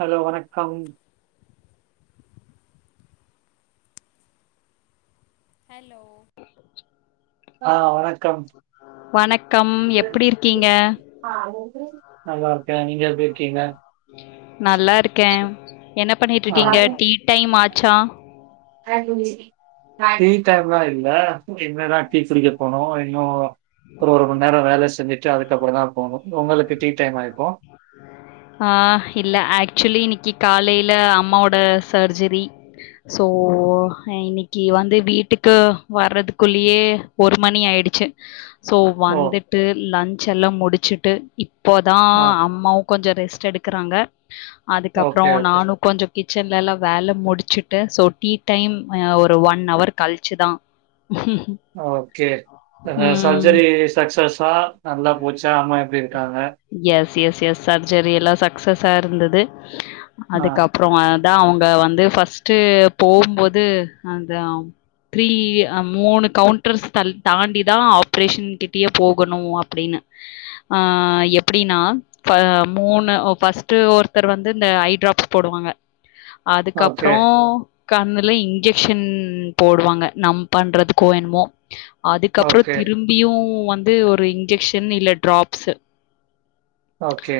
Hello வணக்கம் hello ஆ வணக்கம் வணக்கம் எப்டி இருக்கீங்க நல்லா இருக்கே நீங்க எப்டி இருக்கீங்க நல்லா இருக்கே என்ன ஆ பண்ணிட்ருகீங்க டீ டைமாச்சா டீ டைம்லா இல்ல வீட்ல தா டீ குடிக்க போறோ இன்னு ஒரு ஒரு மண் நேர வேல செஞ்சுட்டு அதுக்கப்றந்தா போணு உங்களுக்கு டீ டைமா இப்போ ஆ இல்ல ஆக்சுவலி இன்னிக்கி காலைல அம்மாவோட சர்ஜரி சோ இன்னிக்கு வந்து வீட்டுக்கு வர்றதுக்குள்ளியே ஒரு மணி ஆயிடுச்சு சோ ஓ! வந்துட்டு லன்ச் எல்லா முடிச்சுட்டு இப்போதா ஆ அம்மாவு கொஞ்ச ரெஸ்ட் எடுக்கறாங்க அதுக்கப்புற ஓகே, ஓகே, நானு கொஞ்ச கிச்சன்லலா வேல முடிச்சிட்டு சோ டீ டைம் அ ஒரு ஒன் ஹவர் கழ்ச்சுதா ஹிஹிம் ஓகே சர்ஜரி சக்ஸஸ்ஸா நல்லா போச்சா அம்மா எப்டி இருக்காங்க எஸ் எஸ் எஸ் சர்ஜரிலா சக்சஸா இருந்துது ஆ அதுக்கப் அப்புற அதா அவுங்க வந்து ஃபஸ்ட்டு போகும்போது அந்த அவுங் த்ரீ அ மூணு கவுண்டர்ஸ் தல் தாண்டிதா ஆப்ரேஷன் கிட்டயே போகணு அப்டினு ஆ எப்டினா ப மூணு ஒ பர்ஸ்ட்டு ஒருத்தர் வந்து இந்த ஐ டிராப்ஸ் போடுவாங்க ஓகே, அதுக்கப்றோ கண்ணுல இன்ஜெக்ஷன் போடுவாங்க நம் பண்றதுக்கோ என்மோ அதுக்கப்புற ஓகே, திரும்பியு வந்து ஒரு இன்ஜெக்ஷன் இல்ல டிராப்ஸு ஓகே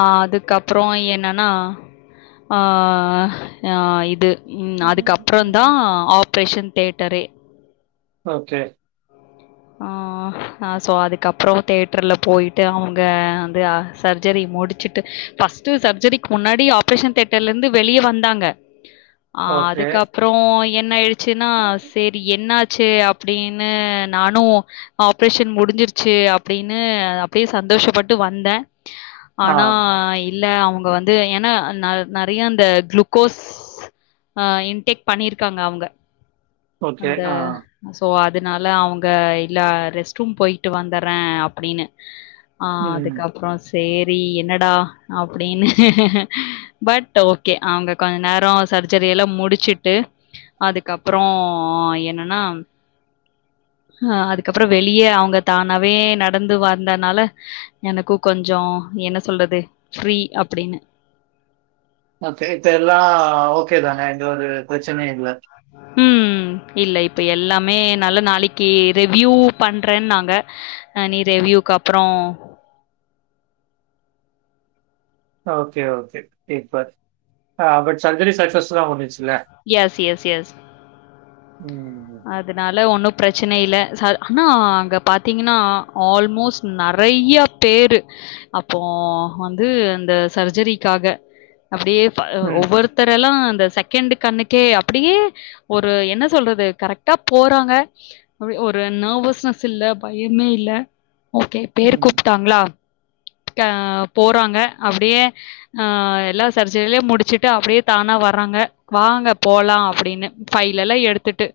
ஆ அதுக்கப்ற என்னனா அ இது ம் அதுக்கப்றந்தா ஆப்ரேஷன் தேட்டரே ஓகே ஆ சோ அதுக்கப்புற தேட்ருல போயிட்டு அவுங்க சர்ஜரி முடிச்சுட்டு பஸ்டு சர்ஜரிக் முன்னாடி ஆப்ரேஷன் தேட்டர்லந்து வெளிய வந்தாங்க ஆஹ் ஓகே. அதுக்கப்புறோ என்ன ஆயிடுச்சுன்னா சேர் அப்டி என்னாச்சு அப்டின்னு நானு ஆப்ரேஷன் முடிஞ்சிருச்சு அப்டின்னு அப்டியே சந்தோஷப்பட்டு வந் வந்தே ஆ ஆனா இல்ல அவுங்க வந்து ஏன்னா நற் நறியா அந்த குளுக்கோஸ் ஆஹ் இன்டேக் பண்ணிருக்காங்க அவுங்க ஓகே. அந்த ஆ சோ அதனால அவுங்க இல்ல ரெஸ்ட் ரூம் போய்ட்டு வந்தர்றே அப்டின்னு ஆஹ் ம். அதுக்கப்புறோ சேரி என்னடா அப்டின்னு பட் ஓகே அவுங்க கொஞ்ச நேரோ சர்ஜரி எல்லா முடிச்சுட்டு அதுக்கப்புற ஆ என்னனா அஹ் அதுக்கப்புறோ வெளிய அவுங்க தானாவே நடந்து வந்தனால எனக்கு கொஞ்சோ என்ன சொல்றது ஃப்ரீ அப்டின்னு ஓகே இப்ப எல்லா ஓகே தானே எந்த ஒரு பிரச்சனையு இல்ல உம் ம் இல்ல இப்ப எல்லாமே நல்ல நாளைக்கு ரிவ்யூ பண்றேன்னாங்க ஆ நீ ரெவ்யூக்கு அப்புறோ ஓகே ஓகே இப்ப பட் சர்ஜரி சக்சஸ்ஃபுல்லா முடிஞ்சுச்ல்ல எஸ் எஸ் எஸ் உம் அதனால ஒன்னு பிரச்சன இல்ல ஆனா அங்க பாத்தீங்கன்னா ஆல்மோஸ்ட் நெறையா பேரு அப்போ வந்து அந்த சர்ஜரிக்காக அப்டியே ம். ஒவ்வொருத்தரெல்லா அந்த செகெண்டு் கண்ணுக்கே அப்டியே ஒரு என்ன சொல்றது கரெக்டா போறாங்க ஒரு நர்வஸ்னஸ் இல்ல பயமே இல்ல ஓகே பேர் ம். கூப்ட்டாங்களா ஆ போறாங்க அப்டியே ஆஹ் எல்லா சர்ச்சிலயு முடிச்சுட்டு அப்டியே தானா வர்றாங்க வாங்க போலா அப்டின்னு ஃபைல் எல்லா எடுத்துட்டு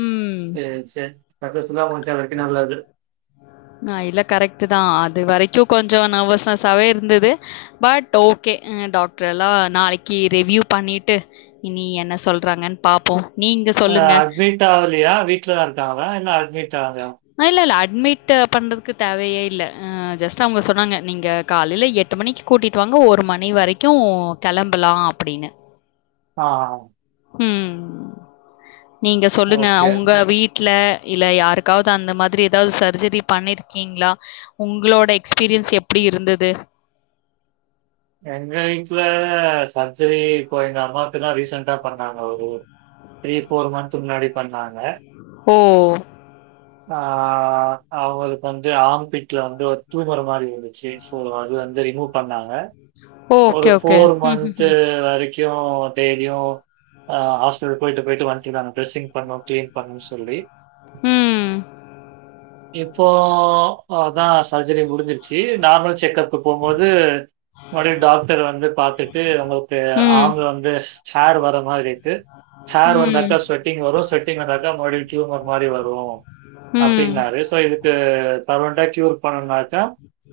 உம் சேர் சேர் சக்சஸ்ஃபுல்லா முடிச்சே ரெண்டு நாள்ள அது அ இல்ல கரெக்ட்டுதா அது வரைக்கு கொஞ்சோ நர்வஸ்னஸாவே இருந்தது பட் ஓகே டாக்டர்ல்லா நாளைக்கு ரிவ்யூ பண்ணிட்டு இனி என்ன சொல்றாங்கன் பாப்போ அ அட்மிட் ஆவலையா வீட்லதா இருக்காங்களா இல்ல அட்மிட் ஆகுலயா இல்ல இல்ல அட்மிட்டு பண்றதுக்கு தேவையே இல்ல ஜஸ்ட் அவுங்க சொன்னாங்க நீங்க காலையில எட் எட்டு மணிக்கு கூட்டிட்டு வாங்க ஒரு மணி வரைக்கு கெளம்பலா அப்டின்னு ஆம் உம் நீங்க சொல்லுங்க ஓகே, அவுங்க ஓகே. வீட் ல்ல இல்ல யாருக்காவுது அந்த மாதிரி தாவுது சர்ஜரி பண்ணிருக்கீங்ளா உங்களோட எக்ஸ்பீரியன்ஸ் எப்புடி இருந்தது எங்க வீட்ல சர்ஜரி இப்போ எங்க அம்மாக்கு தா ரீசண்ட்டா பண்ணாங்க ஒரு த்ரீ ஃபோர் மந்த்து முன்னாடி பண்ணாங்க ஓஹ் ஆஹ் அவுங்களுக்கு வந்து ஆம்பீட்ல வந்து ஒரு ட்யூமர் மாறி இருந்திச்சி இப்போ அது வந்து ரிமூவ் பண்ணாங்க ஓகே, ஒரு ஓகே. ஃபோர் ம், மந்த்து வரைக் க்கு டெய்லியு ஆ ஹாஸ்பிட்டல் போய்ட்டு போய்ட்டு வந்டினாங்க டிரெஸிங் பண்ணு கிளீன் பண்ணுனு சொல்லி ம்ஹ்ம். இப்போ அதா சர்ஜரி முடிஞ்சிருச்சி நார்மல் செக்கப் இப்ப போம்போது மற்படியு டாக்ட்ர் வந்து பாத்துட்டு உங்களுக்கு ம். ஆங்குள் வந்து [unintelligible] [unintelligible] வர்ற மாதிரி க்கு [unintelligible] ம். வந்தாக்கா ஸ்வெட்டிங் வரு ஸ்வெட்டிங் வந்தாக்கா மறுபடியு க்யூமர் மாறி வரு ம். ம். ம். அப்டின்னா ரேசா இதுக்கு தரொண்டா கியூர் பண்ணுனாக்கா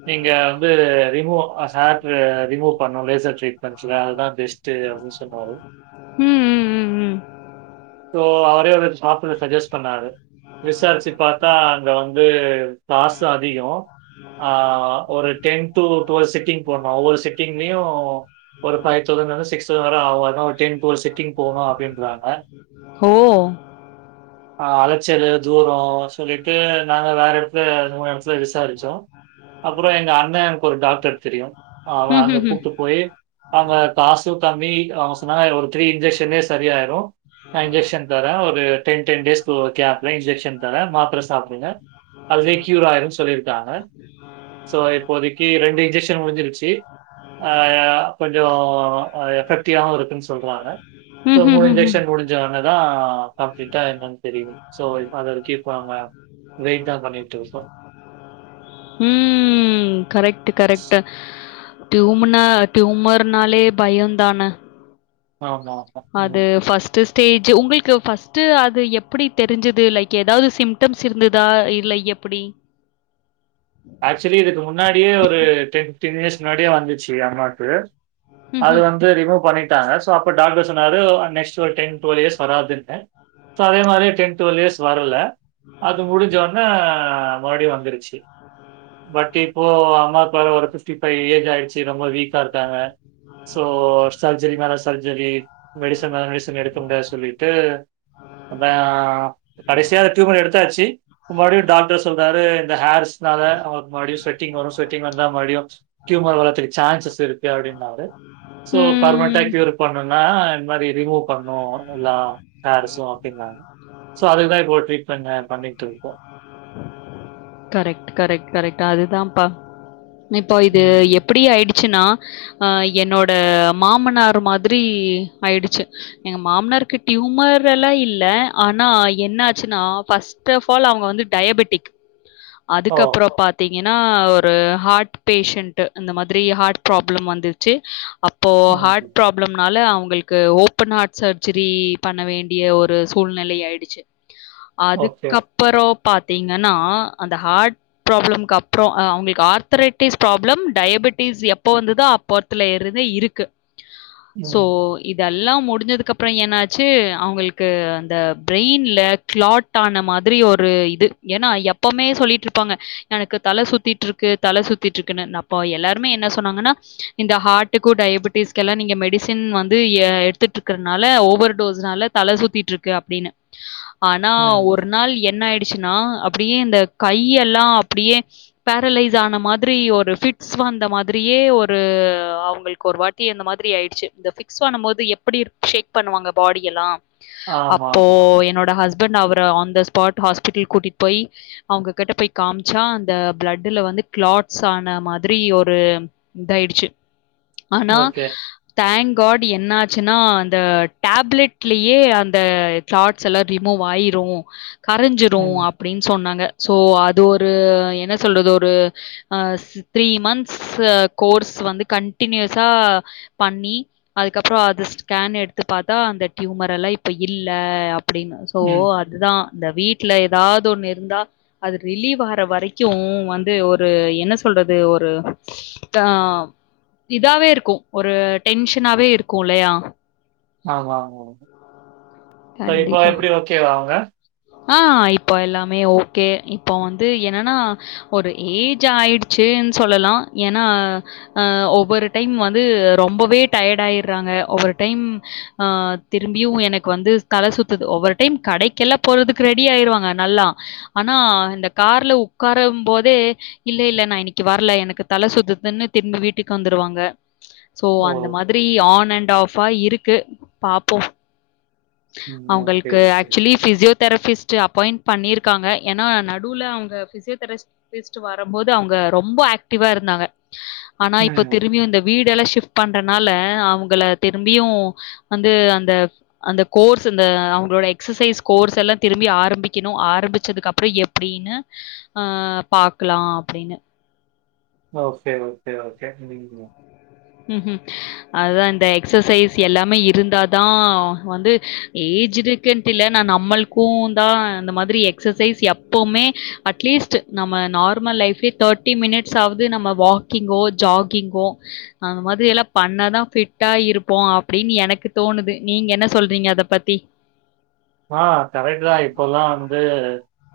நீங்க வந்து ரிமூவ் ஆ சேட்ரு ரிமூவ் பண்ணு லேசர் ட்ரீட்மென்ட்ல அதுதா பெஸ் டு அப்டின் சொன்னாரு ம் ம் ம் ம் சோ அவரே வந்துட்டு சார்ப்ல சஜஸ்ட் பண்ணாரு விசாரிச்சு பாத்தா இதுல வந்து காஸ்சு அதிகோ ஆ ஒரு டென் டு டுவெல் சிட்டிங் போட்னு ஒவ்வொரு செட்டிங்லயு ஒரு ஃபைவ் தௌசண்ட்ல இருந்து சிக்ஸ் தௌசண்ட் வர ஆகு அதா ஒரு டென் ட்டுவெல் சிட்டிங் போணு அப்டின்றாங்க ஹோ ஆ அலைச்சல் தூரோ சொல்லிட்டு நாங்க வேற எடத் இதே மூணு எடத்துல விசாரிச்சோ அப்பறோ எங்க அண்ண எனக்கு ஒரு டாக்டர் தெரியு அவ அங்க ம்ஹ்ஹ்ம். கூப்ட்டு போயி அங்க காஸ்சு கம்மி ஆஸ் சொன்னாங்க இதுல ஒரு த்ரீ இன்ஜெகஷன்லயே சரி ஆயிரு நா இன்ஜெக்ஷன் தரே ஒரு டென் டென் டேஸ்க்கு ஓக்யா நல்ல இன்ஜெக்ஷன் தரே மாத்திர சாப்பிடுங்க அதுவே கியூர் ஆயிரு சொல்லிருக்காங்க சோ இப்போதைக்கி ரெண்டு இன்ஜெக்ஷன் முடிஞ்சிருச்சி ஆ கொஞ்சோ அ எஃபெக்டிவாவு இருக்கு சொல்றாங்க ம்ஹ்ஹ்ம். ம். சோ ம், ம், மூணு ம், ம். இன்ஜெக்ஷன் முடிஞ்சோன்னவுதா கம்ப்ளீட்டா என்னன் தெரியு சோ இப் அத வரைக்கி இப்போ நாங்க வெயிட் தா பண்ணிட்டு இருக்கோ ம் ம் கரெக்ட் கரெக்ட்டு டியூம்மனா ட்யூமர்னாலே பயோதான ஆமா அது ம். ஃபர்ஸ்ட்டுஸ் ஸ்டேஜ்ஜி உங்களுக்கு ஃபஸ்ட்டு அது எப்புடி தெரிஞ்சுது லைக் ஏதாவ்து சிம்டம்ஸ் இருந்ததா இல்ல எப்புடி ஆக்சுவலி இதுக்கு முன்னாடியே ஒரு டென் ஃபிப்டீன் இயர்ஸ்ஸு முன்னாடியே வந்துச்சு அம்மாக்கு அது ம்ஹ்ம். வந்து ரிமூவ் பண்ணிட் டாங்க சோ அப்ப டாக்டர் சொன்னாரு அ நெக்ஸ்ட் ஒரு டென் டுவெல் இயர்ஸ்ஸு வராதுன்னு சோ அதே மாதிரி டென் டுவெல் இயர்ஸ்ஸு வர்ல அது முடிஞ்சோடனே மறுபடி வந்துருச்சு இது பட் இப்போ அம்மாக்கு வேற ஒரு பிப்டி ஃபைவ் ஏஜ் ஆயிடுச்சு ரொம்ப வீக்கா இருக்காங்க சோ சர்ஜரி மேல சர்ஜரி மெடிசன் அந்த மெடிசன் எடுக்க முடியாது சொல்லிட்டு அதா கடைசியா அந்த டியூமர் எடுத்தாச்சு முன்னாடி டாக்டர் சொல்றாரு இந்த ஹேர்ஸ் ஸுனால அவுங்களுக்கு மறுபுடி ஸ்வெட்டிங் வரு ஸ்வெட்டிங் வந்தா மறுபுடியு டியூமர் வர்றதுக்கு சான்சஸ்ஸு இருக்கு அப்டின்னாரு சோ ம். பர்மெண்ட்டா க்யூர் பண்ணும்னா இந்மாதிரி ரிமூவ் பண்ணு எல்லா சேர்ஸு அப்டிங்காங்க சோ அதுக்குதா இப்போ ஒரு டரீட்ண்ட் அ பண்ணிட்டு இருக்கோ கரெக்ட் கரெக்ட் கரெக்ட் அதுதான்ப்பா இப்போ இது ம் எப்டி ஆயிடுச்சுன்னா ஆ என்னோட மாமனார் மாதிரி ஆயிடுச்சு எங்க மாமனாருக்கு டியூமர் எல்லா இல்ல ஆனா என்ன ஆச்சுன்னா ஃபஸ் ஸ்ட் ஆஃப் ஆல் அவுங்க வந்து டயாபட்டிக் ஓ அதுக்கப்பறோ பத் ங்கன்னா ஒரு ஹார்ட் பேஷண்ட் இந்த மாதிரி ஹார்ட் ப்ராப்ளம் வந்துச்சு அப் ப்போ ஹார்ட் ம் ப்ராப் னால அவுங்களுக்கு ஓப்பன் ஹார்ட் சர்ஜரி பண்ண வேண்டிய ஒரு சூழ்நிலை ஆய்டுச்சு ஓகே அதுக்கப்பற பாத்தீங்கன்னா அந்த ஹாட் ப்ராப்ளம்க்கு அப்பற அவங்ளுக்கு ஆர்த்ரட்டிஸ் ப்ராப்ளம் டயபட்டிஸ் எப்ப வந்துதா அப் போத்தல இருந்து இருக்கு சோ ம் இதெல்லா முடிஞ்சதுக்கு அப்ற என்னாச்சு அவுங்களுக்கு அந்த பிரெயின்ல கிளாட் டான மாதிரி ஒரு இது ஏன்னா எப்பவுமே சொல்லிட்ருப்பாங்க எனக்கு தல சுத்திட்ருக்கு தல சுத்திட்ருக்குன்னு நப்போ எல்லாருமே என்ன சொன்னாங்கன்னா இந்த ஹார்ட்டுக்கூ டயபட்டிஸ்க்கெல்லா நீங்க மெடிசின் வந்து எ எட்த்துட்டுருக்கனால ஓவர் டோஸ்னால தல சுத்திட்ருக்கு அப்டின்னு ஆனா ம் ஒரு நாள் என்ன ஆய்டுச்சுன்னா அப்டியெ இந்த கையெல்லா அப்டியே பேரலைஸ் ஆன மாதிரி ஒரு பிட்ஸ் வந்த மாதிரியே ஒரு அவங்களுக்கு வாட் டி அந்த மாதிரி ஆய்டுச்சு இந்த பிக்ஸ் வந்தமோது எப்புடி ஷேக் பண்ணுவாங்க பாடியெல்லா ஆமா அப்போ ஆமா என்னோட ஹஸ்பண்ட் அவர ஆன் த ஸ்பாட் ஹாஸ்பிட்டல் கூட்டிட் போய் அவங்க கிட்ட போய் காம்ச்சா அந்த ப்ளட்டு்ல வந்து கிளாட்ஸ் ஆன மாதிரி ஒரு இந்தாயிடுச்சு ஆன்னா ஓகே தேங்க் காட் என்னாச்சுன்னா அந்த டேப்லெட்லயே அந்த ஸாட்ஸெல்லா ரிமூவ் ஆயிரு கரஞ்சிரு ம் அப்படின் சொன்னாங்க சோ அது ஒரு என்ன சொல்றது ஒரு அ த்ரீ மந்த்ஸ் கோர்ஸ் வந்து கண்டின்யூஸா பண்ணி அதுக்கப்பற அது ஸ்கேன் எட்த்து பாத்தா அந்த டியூமரெல்லா இப்ப இல்ல அப் அப்டின் சோ ம் அத்தா அந்த வீட்டல ஏதாவ்து தொன்னு இருந்தா அது ரிலீவ் ஆற வரைக்கு வந்து ஒரு என்ன சொல்றது ஒரு தாவ் இதாவே இருக்கு ஒரு டென்ஷனாவே இருக்குல்லையா ஆம்மா ஆம்மா கண்டிப்பா அவங்க ஆ இப்போ எல்லாமே ஓக்கே இப்பொ வந்து என்னன்னா ஒரு ஏஜ் ஆயிடுச்சூன் சொல்லலா ஏன்னா அ ஒவ்வொரு டைம் வந்து ரொம்பொவே டயர்ட் ஆயிட்றாங்க ஒவ்வொரு டைம் அ திரும்பியு எனக் வந்து தல சுத்துது ஒவ்வொரு டைம் கடைக்கெல்லா போறதுக்கு ரெடி ஆயிருவாங்க நல்லா ஆனா இந்த கார்ல உக்காரம்போதே இல்ல இல்ல நா இன்னிக்கு வர்ல எனக்கு தல சுத்துதுன்னு திரும்பி வீட்டுக்கு வந்துருவாங்க சோ ஓ அந்த மாதிரி ஆன் அண்ட் ஆஃப்பா இருக்கு பாப்போ ம் ஓகே அவங்கள்க்கு ஓகே ஆக்சுவலி ஃசிசியோதெரபிஸ்ட்ட் அப்பாயிண்ட் பண்ணியருக்காங்க ஏன்னா நடுல அவுங்க ஃபிசியோதெரஸ் ஃபிஸ்ட் வரம்போது அவுங்க ரொம்ப ஆக்டிவாருந்தாங்க ஆனா இப்ப ம் திரும்பியு இந்த வீடெல்லா ஷிப்ட் பண்றனால அவுங்கள திரும்பியு வந்து அந்த அந்த கோர்ஸ் இந்த அவங்களோட எக்ஸசைஸ் கோர்ஸெல்லாம் திரும்பி ஆரம்பிக்கணு ஆரம்பிச்சதுக்கு அப்றம் எப் அப்டின்னு அ பாக்குலா அப்டின்னு ஓக்கே ஓக்கே ஓக்கே இதுக் [inaudible] ம்ஹும் அதுதா இந்த எக்சசைஸ் எல்லாமே இருந்தாதா வந்து ஏஜ்ஜிடு. கின்ட் இல்ல நா நம்மள்க்கூ தா இந்த மாதிரி எக்ஸசைஸ் எப்பவ்மே அட்லீஸ்ட் நம்ம நார்மல் லைஃப்ஏ தேர்ட்டி மினிட்ஸ் ஆவ்து நம்ம வாக்கிங்கோ ஜாகிங்கோ அந்த மாதிரி எல்லாம் பண்ணாதான் ஃபிட்டா இருப்போம் அப்டின்னு எனக்கு தோணுது நீங்க என்ன சொல்றீங்க அத பத்தி ஆ கரெக்ட் தான் இப்பல்லா வந்து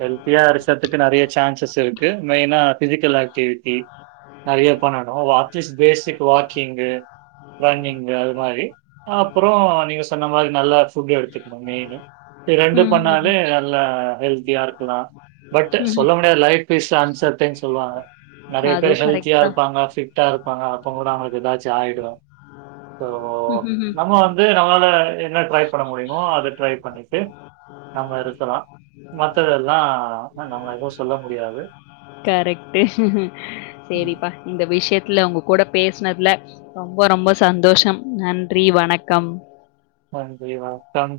ஹெல்த்தியா அரிச்சத்துக்கு நெறைய சான்சஸ் இருக்கு மெயினா ஃபிசிக்கல் ஆக்டிவிட்டி நெறைய பண்ணணும் வாட்ஸ்ட் பேசிக் வாக்கிங்கு ரன்னிங் அது மாரி அப்றோ நீங்க சொன்ன மாரி நல்லா ஃபுட்டு் எடுத்துக்கணும் மெயினு. ரெண்டு பண்ணாலே ம். நல்லா ஹெல்தியா இருக்கலா பட் ம்ஹ்ம். சொல்ல முடியாது லைஃப் பீஸ் ஆன்சர் டைம் சொல்லுவாங்க நெறைய பேர் அதுவும் கரெக்ட் ஹெல்தியா தான். இருப்பாங்க ஃபிட் இருப்பாங்க அப்ப கூட அவங்களுக்கு ஏதாச்சு ஆயிடு அப்போ ம்ஹ்ஹ்ம். நம்ம வந் இது நம்மால என்ன ட்ரை பண்ண முடியுமோ அது ட்ரை பண்ணிட்டு நம்ம இருக்கலா மத்ததெல்லா நம்ம எதுவும் சொல்ல முடியாது கரெக்ட் ம் செரிபா இந்த விஷயத்துல உங்க கூட பேசினதுல ரொம்ப ரொம்ப சந்தோஷம் நன்றி வணக்கம் நன்றி வணக்கம்